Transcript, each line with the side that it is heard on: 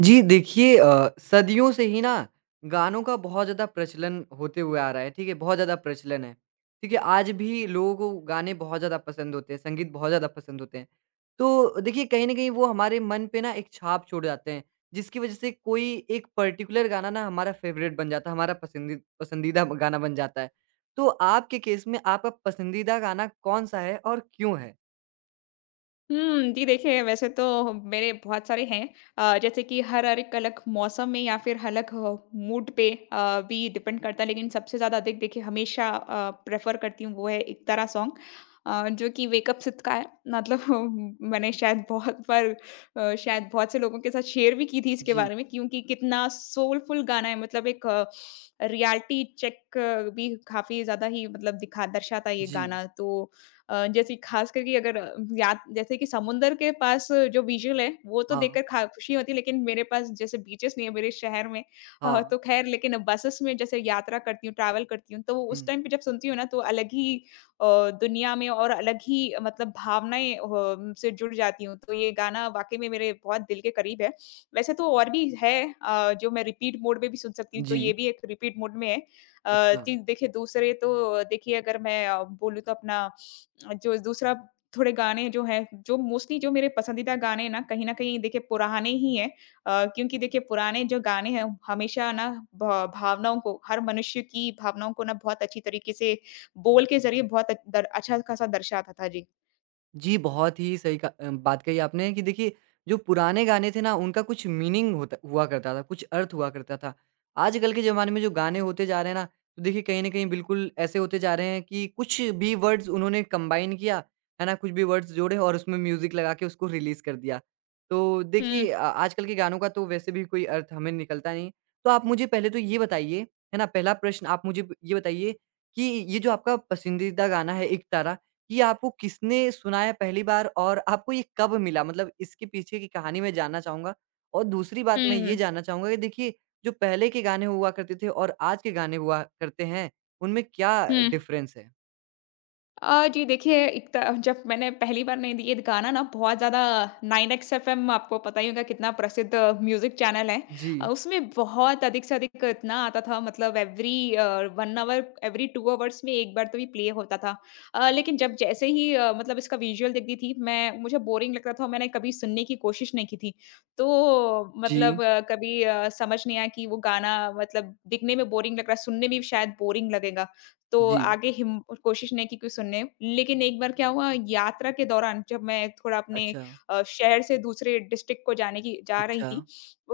right: जी, देखिए सदियों से ही ना गानों का बहुत ज़्यादा प्रचलन होते हुए आ रहा है, ठीक है? बहुत ज़्यादा प्रचलन है, ठीक है? आज भी लोगों को गाने बहुत ज़्यादा पसंद होते हैं, संगीत बहुत ज़्यादा पसंद होते हैं। तो देखिए, कहीं न कहीं वो हमारे मन पे ना एक छाप छोड़ जाते हैं, जिसकी वज़ह से कोई एक पर्टिकुलर गाना ना हमारा फ़ेवरेट बन जाता है, हमारा पसंदीदा गाना बन जाता है। तो आपके केस में आपका पसंदीदा गाना कौन-सा है और क्यों है?
left: जी देखिए, वैसे तो मेरे बहुत सारे हैं जैसे कि हर हर एक अलग मौसम में या फिर अलग मूड पे भी डिपेंड करता है। लेकिन सबसे ज़्यादा अधिक देखिए हमेशा प्रेफ़र करती हूँ वो है एकतारा सॉन्ग, जो कि वेक अप सिड का है। मतलब मैंने शायद बहुत बार शायद बहुत से लोगों के साथ शेयर भी की थी इसके
right: जी,
left: बारे में, क्योंकि कितना सोलफुल गाना है। मतलब एक रियलिटी चेक भी काफ़ी ज़्यादा ही मतलब दिखा दर्शाता है ये
right: जी।
left: गाना। तो जैसे खास करके अगर याद जैसे कि समुंदर के पास जो विज़ुअल है, वो तो
right: हाँ,
left: देखकर खा खुशी होती है, लेकिन मेरे पास जैसे बीचेस नहीं है मेरे शहर में।
right: हाँ।
left: तो खैर लेकिन बसेस में जैसे यात्रा करती हूँ, ट्रैवल करती हूँ, तो वो उस
right: हुँ।
left: टाइम पे जब सुनती हूँ ना, तो अलग ही अ, दुनिया में और अलग ही मतलब भावनाएँ से जुड़ जाती हूँ। तो ये गाना वाक़ई में मेरे बहुत दिल के करीब है। वैसे तो और भी है जो मैं रिपीट मोड में भी सुन सकती हूँ, तो ये
right: जी,
left: भी एक रिपीट मोड में है।
right: अच्छा।
left: जी देखिए दूसरे तो देखिए अगर मैं बोलूँ तो अपना जो दूसरा थोड़े गाने जो हैं, जो मोस्टली जो मेरे पसंदीदा गाने हैं ना, कहीं न कहीं देखिए पुराने ही हैं। क्योंकि देखिए पुराने जो गाने हैं हमेशा ना भ भावनाओं को, हर मनुष्य की भावनाओं को ना बहुत अच्छी तरीके से बोल के ज़रिए बहुत दर अच्छा-खासा दर्शाता था। जी।
right: जी, बहुत ही सही बात कही आपने कि देखिए, जो पुराने गाने थे ना, उनका कुछ मीनिंग होता हुआ करता था, कुछ अर्थ हुआ करता था। आजकल के ज़माने में जो गाने होते जा रहे हैं ना, तो देखिए कहीं न कहीं बिल्कुल ऐसे होते जा रहे हैं कि कुछ भी वर्ड्स उन्होंने कंबाइन किया, है ना? कुछ भी वर्ड्स जोड़े और उसमें म्यूज़िक लगा के उसको रिलीज़ कर दिया। तो
left: हुँ,
right: देखिए आजकल के गानों का तो वैसे भी कोई अर्थ हमें निकलता नहीं। तो आप मुझे पहले तो ये बताइए, है ना? पहला प्रश्न आप मुझे ब ये बताइए कि ये जो आपका पसंदीदा गाना है, 'इकतारा' ये आपको किसने सुनाया पहली बार और आपको ये कब मिला? मतलब इसके पीछे की कहानी मैं जानना चाहूँगा। और दूसरी बात मैं ये
left: हुँ,
right: जानना चाहूँगा कि देखिए, जो पहले के गाने हुआ करते थे और आज के गाने हुआ करते हैं, उनमें क्या
left: हुँ।
right: डिफ़रेंस है?
left: जी देखिए, एक त जब मैंने पहली बार नहीं ये गाना ना बहुत ज़्यादा 9X एफएम, आपको पता ही होगा कितना प्रसिद्ध म्यूज़िक चैनल है।
right: जी,
left: उसमें बहुत अधिक से अधिक इतना आता था, मतलब एवरी 1 आवर, एवरी 2 आवर्स में 1 बार तो ये प्ले होता था। लेकिन जब जैसे ही मतलब इसका विजुअल देखती थी मैं, मुझे बोरिंग लगता था। मैंने कभी सुनने की कोशिश नहीं की थी। तो
right: जी,
left: मतलब कभी समझ नहीं आया कि वो गाना मतलब दिखने में बोरिंग लग रहा है, सुनने में भी शायद बोरिंग लगेगा। तो
right: जी।
left: आगे हिम कोशिश नहीं की कोई सुनने। लेकिन एक बार क्या हुआ, यात्रा के दौरान जब मैं थोड़ा अपने
right: अच्छा,
left: शहर से दूसरे डिस्ट्रिक्ट को जाने की जा रही
right: अच्छा।
left: थी,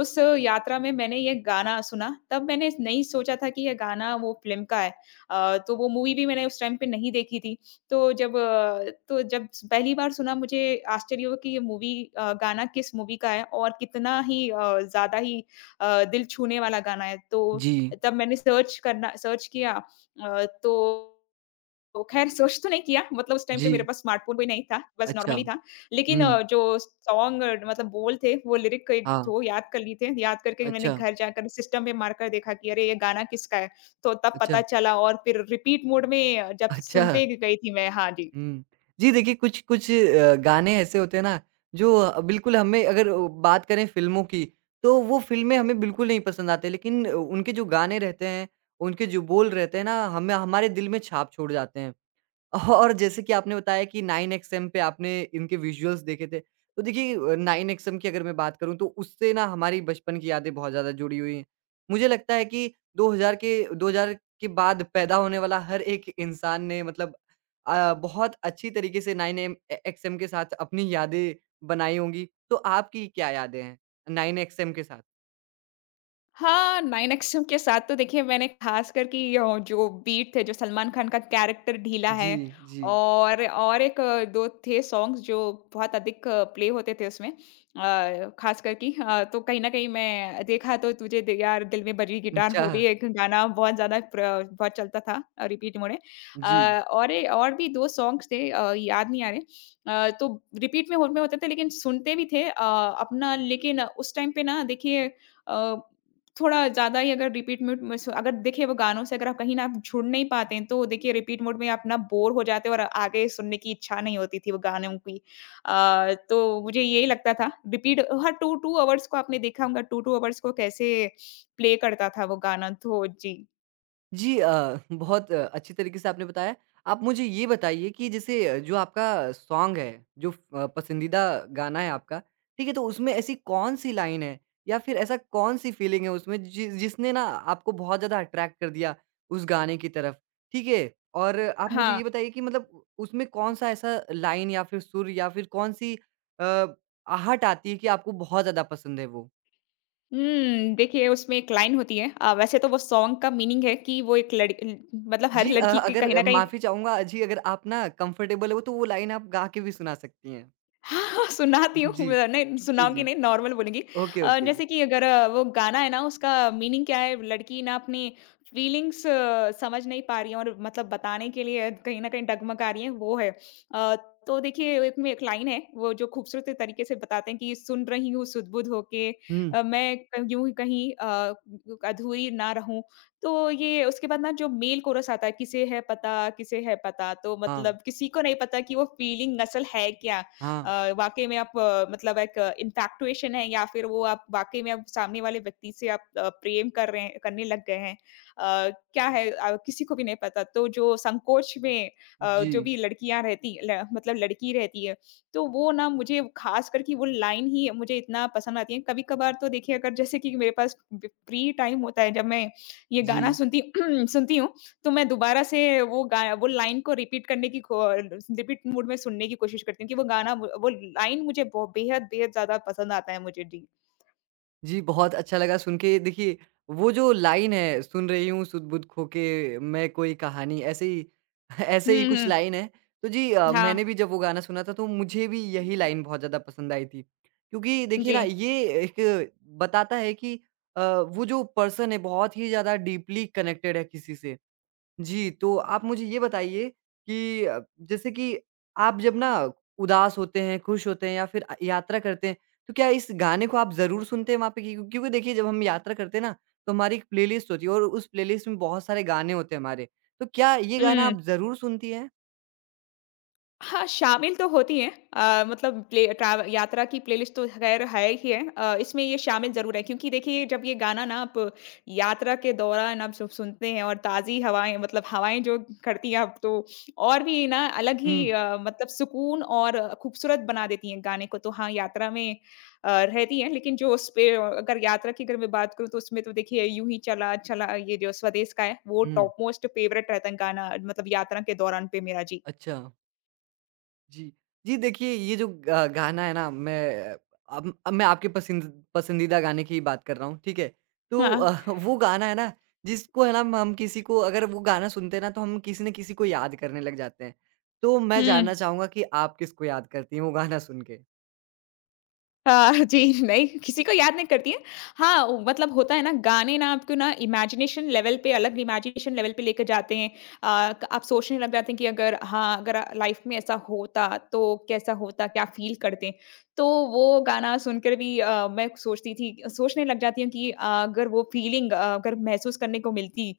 left: उस यात्रा में मैंने ये गाना सुना। तब मैंने नहीं सोचा था कि ये गाना वो फ़िल्म का है। तो वो मूवी भी मैंने उस टाइम पे नहीं देखी थी। तो जब पहली बार सुना, मुझे आश्चर्य हुआ कि ये गाना किस मूवी का है और कितना ही ज़्यादा ही दिल छूने वाला गाना है। तो
right: जी,
left: तब मैंने सर्च किया। अ, तो तो खैर सर्च तो नहीं किया, मतलब उस टाइम पे
right: जी।
left: मेरे पास स्मार्टफ़ोन भी नहीं था, बस
right: अच्छा।
left: नॉर्मली था। लेकिन
right: हुँ।
left: जो सॉन्ग मतलब बोल थे, वो लिरिक के
right: हाँ।
left: थ्रू याद कर लिए थे। याद करके मैंने
right: अच्छा,
left: घर जाकर सिस्टम में मारकर देखा कि अरे ये गाना किसका है? तो तब पता
right: अच्छा,
left: चला, और फिर रिपीट मोड में जब
right: अच्छा।
left: सुनते गई थी मैं। हाँ जी।
right: हुँ। जी, देखिए कुछ कुछ गाने ऐसे होते हैं ना जो बिल्कुल हमें अगर बात करें फ़िल्मों की तो वो फ़िल्में हमें बिल्कुल नहीं पसंद आते लेकिन उनके जो गाने रहते हैं, उनके जो बोल रहते हैं ना हमें हमारे दिल में छाप छोड़ जाते हैं। और जैसे कि आपने बताया कि 9XM पे आपने इनके विजुअल्स देखे थे। तो देखिए 9XM की अगर मैं बात करूँ तो उससे ना हमारी बचपन की यादें बहुत ज़्यादा जुड़ी हुई हैं। मुझे लगता है कि 2000 के बाद पैदा होने वाला हर एक इंसान ने मतलब बहुत अच्छी तरीके से 9M XM के साथ अपनी यादें बनाई होंगी। तो आपकी क्या यादें हैं 9XM के साथ?
left: हाँ, 9 अक्षम के साथ तो देखिए मैंने ख़ासकर कि यो जो बीट थे, जो सलमान खान का कैरेक्टर ढीला
right: जी,
left: है,
right: जी।
left: और एक 2 थे सॉन्ग्स जो बहुत अधिक प्ले होते थे उसमें। ख़ासकर कि तो कहीं न कहीं मैं देखा तो तुझे द यार दिल में बजी गिटार,
right: अच्छा,
left: वो भी एक गाना बहुत ज़्यादा प्र बहुत चलता था। रिपीट मोड़े अ,
right: जी।
left: और ए और भी 2 सॉन्ग्स थे, याद नहीं आ रहे। तो रिपीट में होते थे, लेकिन सुनते भी थे। अपना लेकिन उस टाइम पे ना देखिए अ थोड़ा ज़्यादा ही अगर रिपीट मोड में स अगर देखिए वो गानों से अगर आप कहीं न आप छुड़ नहीं पाते हैं, तो देखिए रिपीट मोड में आप ना बोर हो जाते हो और आगे सुनने की इच्छा नहीं होती थी वो गानों की। तो मुझे यही लगता था रिपीट, हर 2-2 अवर्स को आपने देखा होगा 2-2 अवर्स को कैसे प्ले करता था वो गाना तो। जी।
right: जी बहुत अच्छी तरीके से आपने बताया। आप मुझे ये बताइए कि जैसे जो आपका सॉन्ग है, जो पसंदीदा गाना है आपका, ठीक है? तो उसमें ऐसी कौन-सी लाइन है या फिर ऐसा कौन-सी फीलिंग है उसमें जि जिसने ना आपको बहुत ज़्यादा अट्रैक्ट कर दिया उस गाने की तरफ, ठीक है? और आप मुझे ये
left: हाँ।
right: बताइए कि मतलब उ उसमें कौन-सा ऐसा लाइन या फिर सुर या फिर कौन-सी अ, आहट आती है कि आपको बहुत ज़्यादा पसंद है वो?
left: हुँ, देखिए उसमें एक लाइन होती है। वैसे तो वो सॉन्ग का मीनिंग है कि वो एक लड़ मतलब हर
right: जी
left: लड़की की कहीं
right: अगर
left: न कहीं।
right: माफ़ी चाहूँगा जी अगर आप ना कंफ़र्टेबल हो तो वो लाइन आप गा के भी सुना सकती हैं।
left: हाँ, हाँ, सुनाती
right: जी,
left: हूँ।
right: जी,
left: सुनाऊँगी
right: जी।
left: नहीं, नॉर्मल बोलूँगी।
right: Okay, okay.
left: जैसे कि अगर वो गाना है ना, उसका मीनिंग क्या है, लड़की ना अपनी फीलिंग्स समझ नहीं पा रही है और मतलब बताने के लिए कहीं न कहीं डगमगा रही है, वो है। अ, तो देखिए एक लाइन है वो, जो खूबसूरत तरीके से बताते हैं कि सुन रही हूँ सुध-बुध होके,
right: हुँ,
left: मैं क यूँ ही कहीं अधूरी ना रहूँ। तो ये उसके बाद ना जो मेल कोरस आता है, किसे है पता, किसे है पता, तो
right: हाँ,
left: मतलब किसी को नहीं पता कि वो फीलिंग असल है क्या।
right: हाँ।
left: वाक़ई में मतलब एक इन्फैक्टुएशन है, या फिर वो आप वाक़ई में आप सामने वाले व्यक्ति से आप प्रेम कर रहे हैं करने लग गए हैं। क्या है, किसी को भी नहीं पता। तो जो संकोच में
right: जी,
left: जो भी लड़कियाँ रहती ल मतलब लड़की रहती है, तो वो ना मुझे ख़ास करके वो लाइन ही मुझे इतना पसंद आती है। कभी-कभार तो देखिए, अगर जैसे कि मेरे पास ब फ्री टाइम होता है जब मैं ये
right: जी।
left: गाना सुनती सुनती हूँ, तो मैं दोबारा से वो गाया वो लाइन को रिपीट मूड में सुनने की कोशिश करती हूँ। कि वो गाना वो लाइन मुझे ब बेहद, बेहद ज़्यादा पसंद आता है मुझे। जी।
right: जी, बहुत अच्छा लगा सुन के। देखिए, वो जो लाइन है, सुन रही हूँ सुध-बुध खो के मैं कोई कहानी, ऐसे ही ऐसे ही
left: हुँ,
right: कुछ
left: हुँ।
right: लाइन है। तो जी
left: हाँ।
right: मैंने भी जब वो गाना सुना था, तो मुझे भी यही लाइन बहुत ज़्यादा पसंद आई थी। क्योंकि देखिए
left: जी।
right: ना, ये एक बताता है कि वो जो पर्सन है, बहुत ही ज़्यादा डीपली कनेक्टेड है किसी से। जी, तो आप मुझे ये बताइए कि जैसे कि आप जब ना उदास होते हैं, खुश होते हैं या फिर यात्रा करते हैं, तो क्या इस गाने को आप ज़रूर सुनते हैं वहाँ पे? क्यों क्योंकि देखिए जब हम यात्रा करते हैं ना, तो हमारी एक प्लेलिस्ट होती है और उस प्लेलिस्ट में बहुत सारे गाने होते हैं हमारे। तो क्या ये गाना
left: हुँ।
right: आप ज़रूर सुनती हैं?
left: हाँ, शामिल तो होती हैं। मतलब प्ले ट्रैव यात्रा की प्लेलिस्ट तो खैर है ही है। इसमें ये शामिल ज़रूर है, क्योंकि देखिए जब ये गाना ना आप यात्रा के दौरान आप सुनते हैं और ताज़ी हवाएँ मतलब हवाएँ जो करती हैं आप, तो और भी ना अलग
right: हुँ,
left: ही मतलब सुकून और खूबसूरत बना देती हैं गाने को। तो हाँ, यात्रा में रहती हैं। लेकिन जो उस पे अगर यात्रा की अगर मैं बात करूँ, तो उसमें तो देखिए यूँ ही चला चला ये जो स्वदेश का है वो
right: हुँ,
left: टॉप मोस्ट फ़ेवरेट रहता है गाना, मतलब यात्रा के दौरान पे मेरा। जी।
right: अच्छा। जी। जी, देखिए ये जो ग गाना है ना मैं अब मैं आपके पसंदीदा गाने की बात कर रहा हूँ, ठीक है? तो
left: हाँ।
right: वो गाना है ना जिसको है ना हम किसी को अगर वो गाना सुनते हैं ना तो हम किसी न किसी को याद करने लग जाते हैं। तो मैं
left: हुँ।
right: जानना चाहूँगा कि आप किसको याद करती हैं वो गाना सुन के?
left: जी, नहीं, किसी को याद नहीं करती है। हाँ, वो मतलब होता है ना, गाने ना आपको ना इमेजिनेशन लेवल पे, अलग इमेजिनेशन लेवल पे लेके जाते हैं। क आप सोचने लग जाते हैं कि अगर हाँ, अगर लाइफ़ में ऐसा होता तो कैसा होता, क्या फ़ील करते? तो वो गाना सुनकर भी मैं सोचती थी सोचने लग जाती हूँ कि अगर वो फ़ीलिंग अगर महसूस करने को मिलती,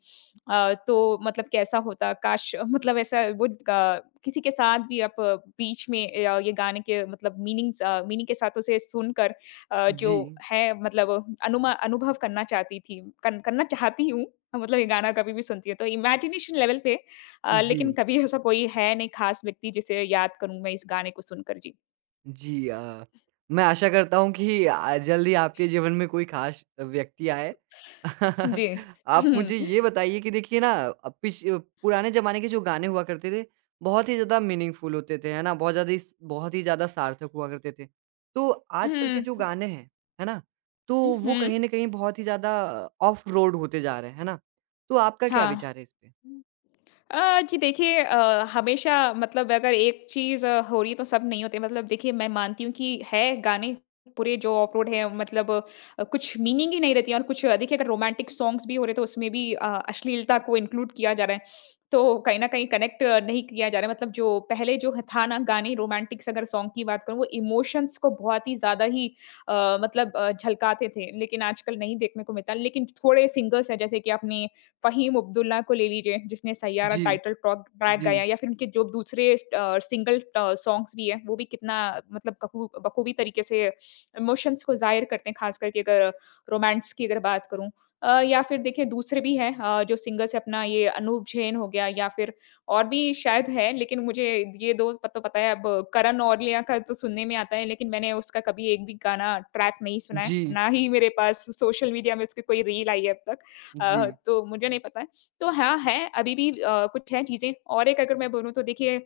left: तो मतलब कैसा होता? काश मतलब ऐसा, वो ग किसी के साथ भी आप बीच में ये गाने के मतलब मीनिंग्स अ, मीनिंग के साथ उसे सुनकर जो
right: जी।
left: है मतलब अनुमा अनुभव करना चाहती थी कन करना चाहती हूँ। मतलब ये गाना कभी भी सुनती हूँ, तो इमेजिनेशन लेवल पे
right: जी।
left: लेकिन कभी ऐसा कोई है नहीं खास व्यक्ति जिसे याद करूँ मैं इस गाने को सुनकर। जी।
right: जी मैं आशा करता हूँ कि जल्दी आपके जीवन में कोई ख़ास व्यक्ति आए।
left: जी।
right: आप मुझे
left: हुँ।
right: ये बताइए कि देखिए ना अ, पिछ पुराने ज़माने के जो गाने हुआ करते थे, बहुत ही ज़्यादा मीनिंगफ़ुल होते थे, है ना? बहुत ज़्यादा इस बहुत ही ज़्यादा सार्थक हुआ करते थे। तो आजकल के
left: हुँ।
right: जो गाने हैं, है ना? तो
left: हुँ,
right: वो कहीं
left: हुँ।
right: न कहीं बहुत ही ज़्यादा ऑफ रोड होते जा रहे हैं, है ना? तो आपका क्या
left: हाँ।
right: विचार है इस पे?
left: जी देखिए हमेशा मतलब अगर एक चीज़ हो रही, तो सब नहीं होते। मतलब देखिए मैं मानती हूँ कि है गाने पूरे जो ऑफरोड है, मतलब कुछ मीनिंग ही नहीं रहती है। और कुछ देखिए अगर रोमांटिक सॉन्ग्स भी हो रहे, तो उसमें भी अश्लीलता को इंक्लूड किया जा रहा है। तो कहीं ना कहीं कनेक्ट नहीं किया जा रहा है। मतलब जो पहले जो था ना गाने, रोमांटिक्स अगर सॉन्ग की बात करूँ, वो इमोशंस को बहुत ही ज्यादा ही मतलब झलकाते थे। लेकिन आजकल नहीं देखने को मिलता। लेकिन थोड़े सिंगर्स हैं, जैसे कि आपने फ़हीम अब्दुल्ला को ले लीजिए, जिसने सैयारा
right: जी,
left: टाइटल ट्रॉक ट्रैक
right: जी,
left: गाया, या फिर उनके जो दूसरे सिंगल सॉन्ग्स भी हैं, वो भी कितना मतलब बखूबी तरीके से इमोशंस को ज़ाहिर करते हैं, ख़ास करके अगर रोमांस की अगर बात करूँ। या फिर देखिए दूसरे भी हैं, जो सिंगर्स हैं, अपना ये अनूप जैन हो गया, या फिर और भी शायद है, लेकिन मुझे ये 2 पत तो पता है। अब करण औजला का तो सुनने में आता है, लेकिन मैंने उसका कभी एक भी गाना ट्रैक नहीं सुना है,
right: जी,
left: ना ही मेरे पास सोशल मीडिया में उसकी कोई रील आई है अब तक।
right: जी,
left: तो मुझे नहीं पता है। तो हाँ, है अभी भी कुछ है चीज़ें। और एक अगर मैं बोलूँ तो देखिए,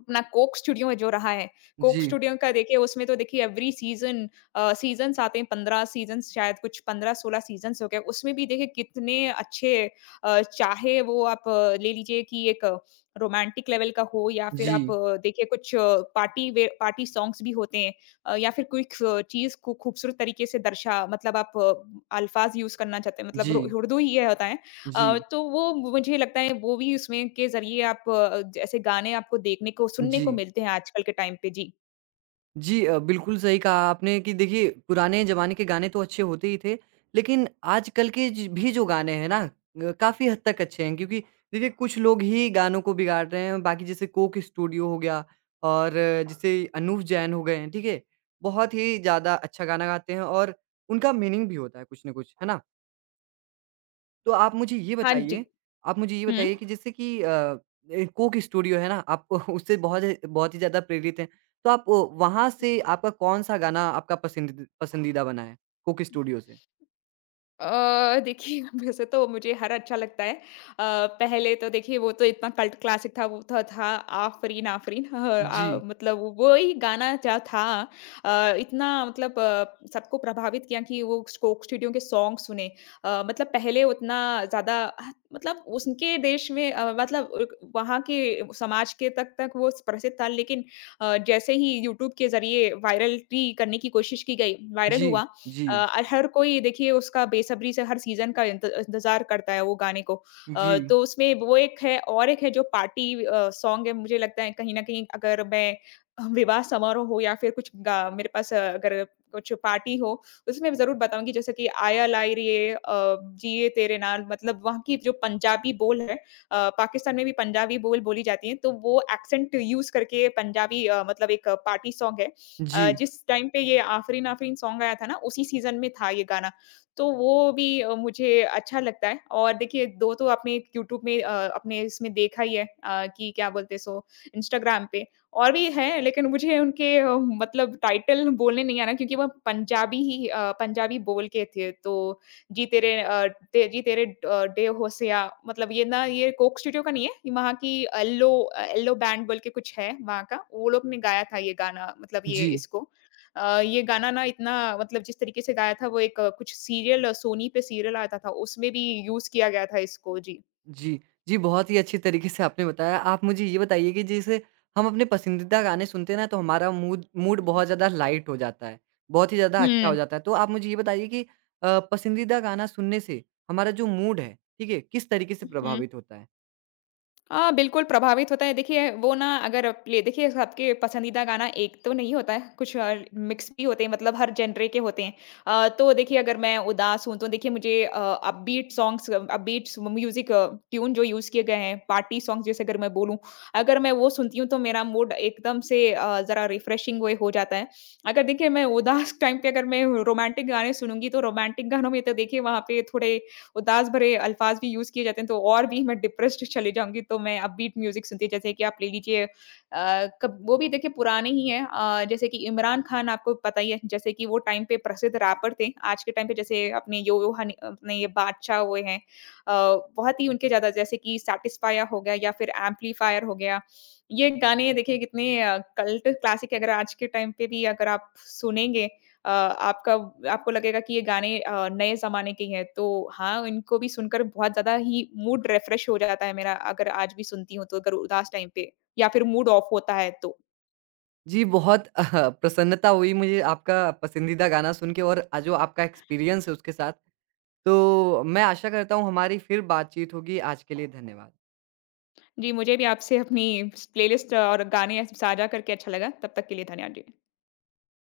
left: अपना कोक स्टूडियो में जो रहा है, कोक
right: जी,
left: स्टूडियो का देखिए उसमें तो देखिए एवरी सीज़न सीज़न्स आते हैं, 15 सीज़न्स शायद, कुछ 15-16 सीज़न्स हो गए। उसमें भी देखिए कितने अच्छे चाहे वो आप ले लीजिए कि एक रोमांटिक लेवल का हो या फिर आप
right: जी,
left: देखिए कुछ पार्टी सॉन्ग्स भी होते हैं। या फिर कोई ख चीज़ को खूबसूरत तरीके से दर्शा मतलब आप अल्फ़ाज़ यूज़ करना चाहते हैं मतलब रो
right: जी,
left: उर्दू ही ये होता है।
right: जी, जी।
left: तो वो मुझे लगता है वो भी उसमें के ज़रिए आप जैसे गाने आपको देखने को, सुनने को
right: जी
left: मिलते हैं आजकल के टाइम पे। जी।
right: जी बिल्कुल सही कहा आपने कि देखिए पुराने ज़माने के गाने तो अच्छे होते ही थे, लेकिन आजकल के ज भी जो गाने हैं ना काफ़ी हद तक अच्छे हैं क्योंकि देखिए कुछ लोग ही गानों को बिगाड़ रहे हैं, बाकी जैसे कोक स्टूडियो हो गया और जैसे अनूप जैन हो गए हैं, ठीक है? बहुत ही ज़्यादा अच्छा गाना गाते हैं और उनका मीनिंग भी होता है कुछ ना कुछ, है ना? तो आप मुझे ये
left: हाँ जी।
right: बताइए आप मुझे ये
left: हुँ।
right: बताइए कि जैसे कि कोक स्टूडियो है ना आप उससे बहुत ही ज़्यादा प्रेरित हैं। तो आप वहाँ से आपका कौन-सा गाना आपका पसंदीदा बना है कोक स्टूडियो से?
left: देखिए वैसे तो मुझे हर अच्छा लगता है। पहले तो देखिए वो तो इतना कल्ट क्लासिक था वो तो था आफरीन, आफरीन
right: जी,
left: मतलब वो ही गाना जो था अ, इतना मतलब सबको प्रभावित किया कि वो कोक स्टूडियो के सॉन्ग सुने। मतलब पहले उतना ज़्यादा ह मतलब उनके देश में मतलब उक वहाँ के समाज के तक तक वो प्रसिद्ध था लेकिन जैसे ही यूट्यूब के ज़रिए वायरलिटी करने की कोशिश की गई, वायरल
right: जी,
left: हुआ।
right: जी,
left: अ, हर कोई देखिए उसका बेसब्री से हर सीज़न का इंतज़ार करता है वो गाने को।
right: जी,
left: तो उसमें वो एक है और एक है जो पार्टी सॉन्ग है। मुझे लगता है कहीं न कहीं अगर मैं विवाह समारोह हो या फिर कुछ गा मेरे पास अगर कुछ पार्टी हो, तो उसमें ज़रूर बताऊँगी जैसे कि आया लाई रे जिए तेरे नाल। मतलब वहाँ की जो पंजाबी बोल है पाकिस्तान में भी पंजाबी बोल बोली जाती है, तो वो एक्सेंट यूज़ करके पंजाबी मतलब एक पार्टी सॉन्ग है।
right: जी,
left: जिस टाइम पे ये आफरीन आफरीन सॉन्ग आया था ना, उसी सीज़न में था ये गाना। तो वो भी मुझे अच्छा लगता है और देखिए 2 तो आपने यूट्यूब में अपने इसमें देखा ही है कि क्या बोलते हैं। सो इंस्टाग्राम पे और भी हैं, लेकिन मुझे उनके मतलब टाइटल बोलने नहीं आ रहा क्योंकि वो पंजाबी ही पंजाबी बोल के थे। तो जी तेरे अ, ते जी तेरे डे होसिया। मतलब ये ये कोक स्टूडियो का नहीं है, ये वहाँ की एल्लो एल्लो बैंड बोल के कुछ है वहाँ का, वो लोग ने गाया था ये गाना मतलब ये
right: जी।
left: इसको। ये गाना ना इतना मतलब जिस तरीके से गाया था वो एक कुछ सीरियल सोनी पे सीरियल आता था, उसमें भी यूज़ किया गया था इसको। जी।
right: जी। जी, बहुत ही अच्छी तरीके से आपने बताया। आप मुझे ये बताइए कि जैसे हम अपने पसंदीदा गाने सुनते हैं ना तो हमारा मूड मूड
left: हुँ,
right: बहुत
left: हुँ।
right: ज़्यादा लाइट हो जाता है, बहुत ही ज़्यादा अच्छा हो जाता है। तो आप मुझे ये बताइए कि पसंदीदा गाना सुनने से हमारा जो मूड है, ठीक है, किस तरीके से
left: हुँ।
right: प्रभावित होता है?
left: हाँ, बिल्कुल प्रभावित होता है। देखिए, वो ना अगर प्ले देखिए सबके पसंदीदा गाना एक तो नहीं होता है, कुछ मिक्स भी होते हैं मतलब हर जेनरे के होते हैं। तो देखिए अगर मैं उदास हूँ तो देखिए मुझे upbeat songs upbeat music tune जो यूज़ किए गए हैं, पार्टी सॉन्ग्स जैसे अगर मैं बोलूँ, अगर मैं वो सुनती हूँ तो मेरा मूड एकदम से ज़रा रिफ्रेशिंग वे हो जाता है। अगर देखिए मैं उदास टाइम पे अगर मैं रोमांटिक गाने सुनूँगी तो रोमांटिक गानों में तो देखिए वहाँ पे थोड़े उदास भरे अल्फाज भी यूज़ किए जाते हैं, तो और भी मैं डिप्रेस्ड चली जाऊँगी, तो मैं अपबीट म्यूज़िक सुनती हूँ। जैसे कि आप ले लीजिए अ, कब वो भी देखिए पुराने ही हैं। जैसे कि इमरान खान आपको पता ही है, जैसे कि वो टाइम पे प्रसिद्ध रैपर थे। आज के टाइम पे जैसे अपने यो यो हनी अपने ये बादशाह हुए हैं। बहुत ही उनके ज़्यादा जैसे कि सैटिस्फायर हो गया या फिर एम्पलीफायर हो गया। ये गाने देखिए कितने कल्ट क्लासिक, अगर आज के टाइम पे भी अगर आप सुनेंगे अ, आपका आपको लगेगा कि ये गाने नए ज़माने के ही हैं, तो हाँ, इनको भी सुनकर बहुत ज़्यादा ही मूड रिफ्रेश हो जाता है मेरा, अगर आज भी सुनती हूँ तो, अगर उदास टाइम पे या फिर मूड ऑफ होता है तो।
right: जी, बहुत प्रसन्नता हुई मुझे आपका पसंदीदा गाना सुन के और जो आपका एक्सपीरियंस है उसके साथ। तो मैं आशा करता हूँ हमारी फिर बातचीत होगी। आज के लिए धन्यवाद।
left: जी, मुझे भी आपसे अपनी प्लेलिस्ट और गाने साझा करके अच्छा लगा। तब तक के लिए धन्यवाद जी।